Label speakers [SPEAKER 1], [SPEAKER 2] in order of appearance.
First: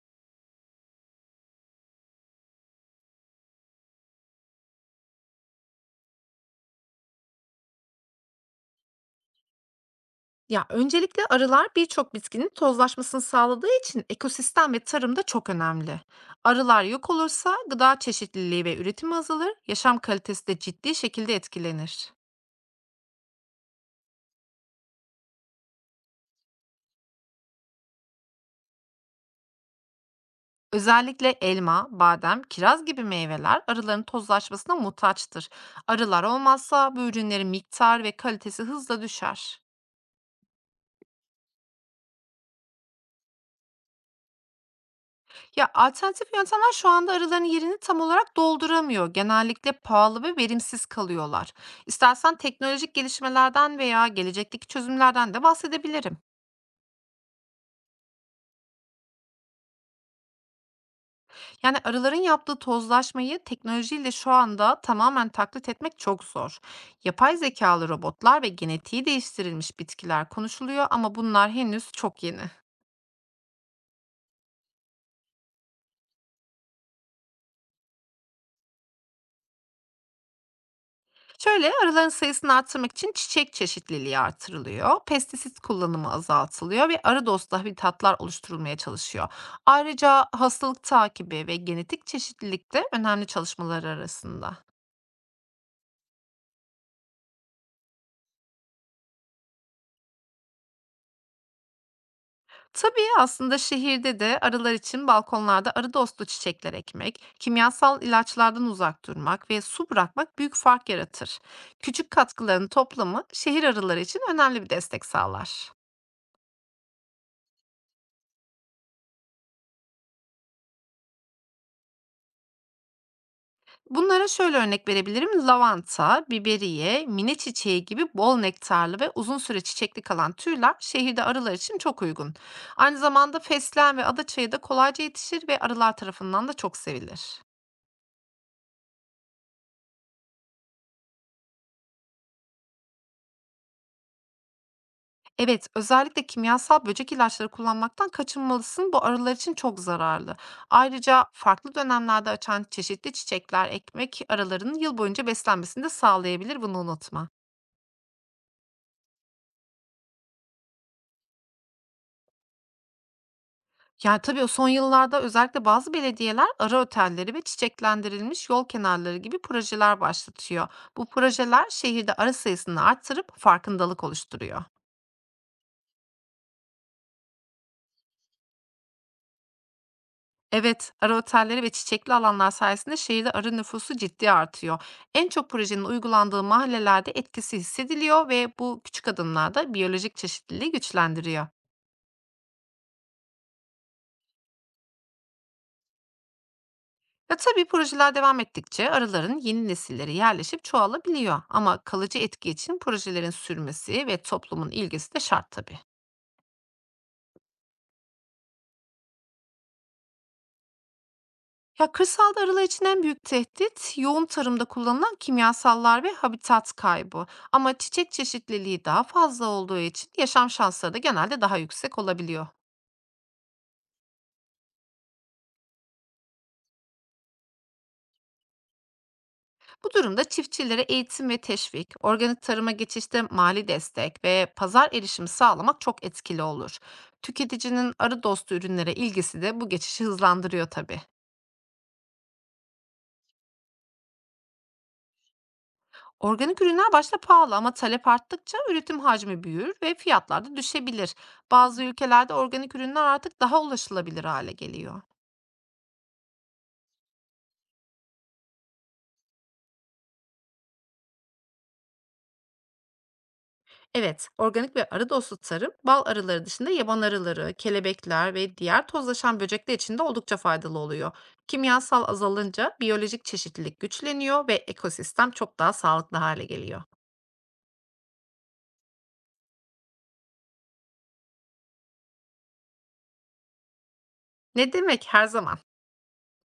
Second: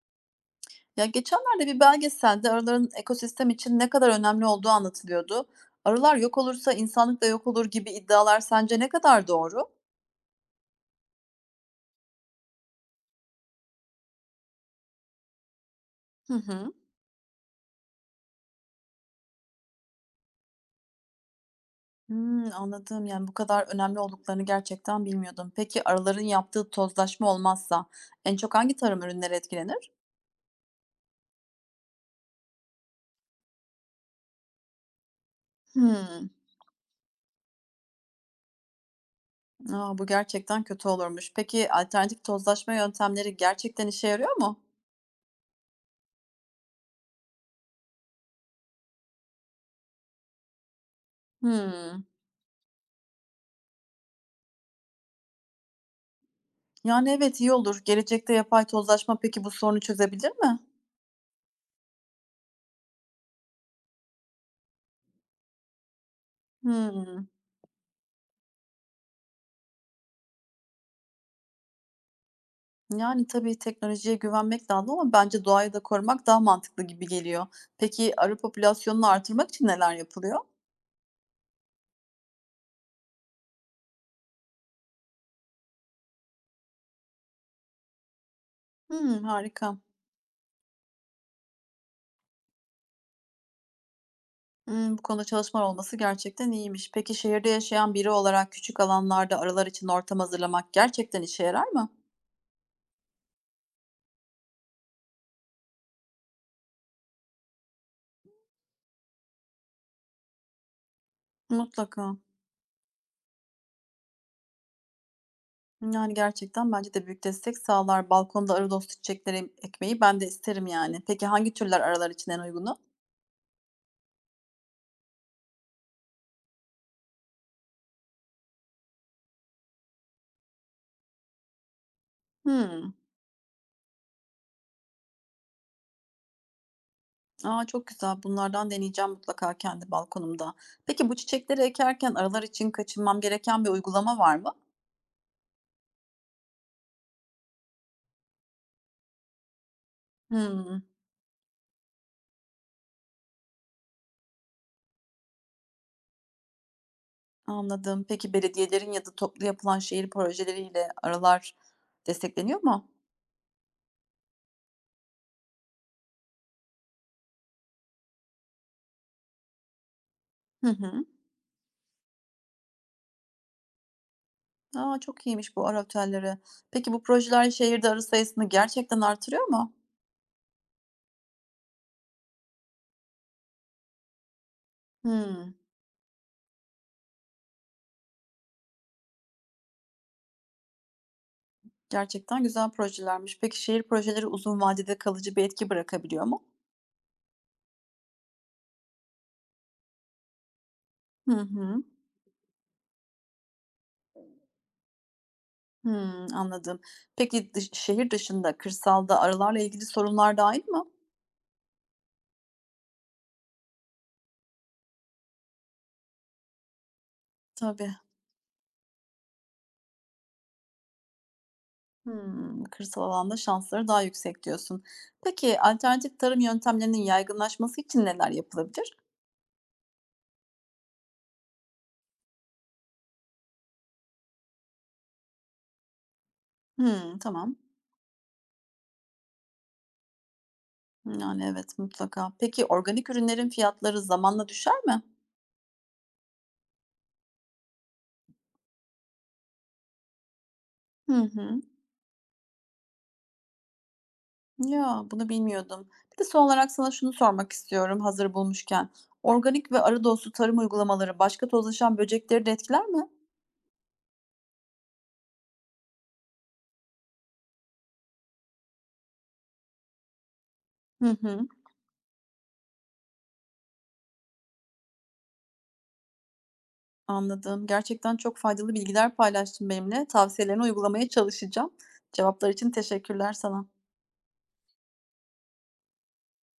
[SPEAKER 1] Ya geçenlerde bir belgeselde arıların ekosistem için ne kadar önemli olduğu anlatılıyordu. Arılar yok olursa insanlık da yok olur gibi iddialar sence ne kadar doğru?
[SPEAKER 2] Ya öncelikle arılar birçok bitkinin tozlaşmasını sağladığı için ekosistem ve tarımda çok önemli.
[SPEAKER 1] Hı hı.
[SPEAKER 2] Arılar yok olursa gıda çeşitliliği ve üretimi azalır, yaşam kalitesi de ciddi şekilde etkilenir.
[SPEAKER 1] Hmm, anladım. Yani bu kadar önemli olduklarını gerçekten bilmiyordum. Peki arıların yaptığı tozlaşma olmazsa en çok hangi tarım ürünleri etkilenir?
[SPEAKER 2] Özellikle elma, badem, kiraz gibi meyveler arıların tozlaşmasına muhtaçtır. Arılar
[SPEAKER 1] Hmm.
[SPEAKER 2] olmazsa bu ürünlerin miktar ve kalitesi hızla düşer.
[SPEAKER 1] Aa, bu gerçekten kötü olurmuş. Peki alternatif tozlaşma yöntemleri gerçekten işe yarıyor mu?
[SPEAKER 2] Ya, alternatif yöntemler şu anda arıların yerini tam olarak dolduramıyor. Genellikle pahalı ve verimsiz kalıyorlar.
[SPEAKER 1] Hmm.
[SPEAKER 2] İstersen teknolojik gelişmelerden veya gelecekteki çözümlerden de bahsedebilirim.
[SPEAKER 1] Yani evet iyi olur. Gelecekte yapay tozlaşma peki bu sorunu çözebilir mi?
[SPEAKER 2] Yani arıların yaptığı tozlaşmayı teknolojiyle şu anda tamamen taklit etmek çok zor.
[SPEAKER 1] Hmm.
[SPEAKER 2] Yapay zekalı robotlar ve genetiği değiştirilmiş bitkiler konuşuluyor ama bunlar henüz çok yeni.
[SPEAKER 1] Yani, tabii teknolojiye güvenmek lazım ama bence doğayı da korumak daha mantıklı gibi geliyor. Peki arı popülasyonunu artırmak için neler yapılıyor?
[SPEAKER 2] Şöyle arıların sayısını arttırmak için çiçek çeşitliliği artırılıyor, pestisit kullanımı azaltılıyor ve arı dostu habitatlar oluşturulmaya
[SPEAKER 1] Hımm,
[SPEAKER 2] çalışıyor.
[SPEAKER 1] harika.
[SPEAKER 2] Ayrıca hastalık takibi ve genetik çeşitlilik de önemli çalışmalar arasında.
[SPEAKER 1] Hımm, bu konuda çalışmalar olması gerçekten iyiymiş. Peki şehirde yaşayan biri olarak küçük alanlarda arılar için ortam hazırlamak gerçekten işe yarar mı?
[SPEAKER 2] Tabii aslında şehirde de arılar için balkonlarda arı dostu çiçekler ekmek, kimyasal ilaçlardan uzak durmak ve su bırakmak büyük fark yaratır. Küçük
[SPEAKER 1] Mutlaka.
[SPEAKER 2] katkıların toplamı şehir arıları için önemli bir destek sağlar.
[SPEAKER 1] Yani, gerçekten bence de büyük destek sağlar. Balkonda arı dostu çiçekleri ekmeyi ben de isterim yani. Peki hangi türler arılar için en uygunu?
[SPEAKER 2] Bunlara şöyle örnek verebilirim. Lavanta, biberiye, mine çiçeği gibi bol nektarlı ve uzun süre çiçekli kalan türler şehirde arılar için çok uygun.
[SPEAKER 1] Hımm.
[SPEAKER 2] Aynı zamanda fesleğen ve adaçayı da kolayca yetişir ve arılar tarafından da çok sevilir.
[SPEAKER 1] A, çok güzel. Bunlardan deneyeceğim mutlaka kendi balkonumda. Peki bu çiçekleri ekerken aralar için kaçınmam gereken bir uygulama var mı?
[SPEAKER 2] Evet, özellikle kimyasal böcek ilaçları kullanmaktan kaçınmalısın. Bu arılar için çok zararlı.
[SPEAKER 1] Hımm,
[SPEAKER 2] Ayrıca farklı dönemlerde açan çeşitli çiçekler ekmek arılarının yıl boyunca beslenmesini de sağlayabilir. Bunu unutma.
[SPEAKER 1] anladım. Peki belediyelerin ya da toplu yapılan şehir projeleriyle aralar destekleniyor mu?
[SPEAKER 2] Yani, tabii o son yıllarda özellikle bazı belediyeler ara otelleri ve çiçeklendirilmiş yol kenarları gibi projeler başlatıyor.
[SPEAKER 1] Hı
[SPEAKER 2] Bu
[SPEAKER 1] hı.
[SPEAKER 2] projeler şehirde arı sayısını arttırıp farkındalık oluşturuyor.
[SPEAKER 1] A, çok iyiymiş bu ara otelleri. Peki bu projeler şehirde arı sayısını gerçekten artırıyor mu?
[SPEAKER 2] Evet, ara otelleri ve çiçekli alanlar sayesinde şehirde arı nüfusu ciddi artıyor. En çok
[SPEAKER 1] Hımm,
[SPEAKER 2] projenin uygulandığı mahallelerde etkisi hissediliyor ve bu küçük adımlar da biyolojik çeşitliliği güçlendiriyor.
[SPEAKER 1] gerçekten güzel projelermiş. Peki şehir projeleri uzun vadede kalıcı bir etki bırakabiliyor mu?
[SPEAKER 2] Ya tabii projeler devam ettikçe arıların yeni nesilleri yerleşip
[SPEAKER 1] Hı
[SPEAKER 2] çoğalabiliyor. Ama
[SPEAKER 1] hı.
[SPEAKER 2] kalıcı etki için projelerin sürmesi ve toplumun ilgisi de şart tabii.
[SPEAKER 1] Hımm, anladım. Peki dış şehir dışında, kırsalda arılarla ilgili sorunlar dahil mi?
[SPEAKER 2] Ya kırsalda arılar için en büyük tehdit yoğun tarımda kullanılan kimyasallar ve habitat kaybı. Ama
[SPEAKER 1] Tabii.
[SPEAKER 2] çiçek çeşitliliği daha fazla olduğu için yaşam şansları da genelde daha yüksek olabiliyor.
[SPEAKER 1] Hımm, kırsal alanda şansları daha yüksek diyorsun. Peki alternatif tarım yöntemlerinin yaygınlaşması için neler yapılabilir?
[SPEAKER 2] Bu durumda çiftçilere eğitim ve teşvik, organik tarıma geçişte mali destek ve pazar erişimi sağlamak çok etkili olur.
[SPEAKER 1] Hımm, tamam.
[SPEAKER 2] Tüketicinin arı dostu ürünlere ilgisi de bu geçişi hızlandırıyor tabii.
[SPEAKER 1] Yani, evet, mutlaka. Peki organik ürünlerin fiyatları zamanla düşer mi?
[SPEAKER 2] Organik ürünler başta pahalı ama talep arttıkça üretim hacmi büyür ve fiyatlar da
[SPEAKER 1] Hı
[SPEAKER 2] düşebilir.
[SPEAKER 1] hı.
[SPEAKER 2] Bazı ülkelerde organik ürünler artık daha ulaşılabilir hale geliyor.
[SPEAKER 1] Ya, bunu bilmiyordum. Bir de son olarak sana şunu sormak istiyorum hazır bulmuşken. Organik ve arı dostu tarım uygulamaları başka tozlaşan böcekleri de etkiler mi?
[SPEAKER 2] Evet, organik ve arı dostu tarım, bal arıları dışında yaban arıları, kelebekler ve diğer tozlaşan böcekler için de oldukça faydalı oluyor.
[SPEAKER 1] Hı hı.
[SPEAKER 2] Kimyasal azalınca biyolojik çeşitlilik güçleniyor ve ekosistem çok daha sağlıklı hale geliyor.
[SPEAKER 1] Anladım. Gerçekten çok faydalı bilgiler paylaştın benimle. Tavsiyelerini uygulamaya çalışacağım. Cevaplar için teşekkürler sana.
[SPEAKER 2] Ne demek her zaman?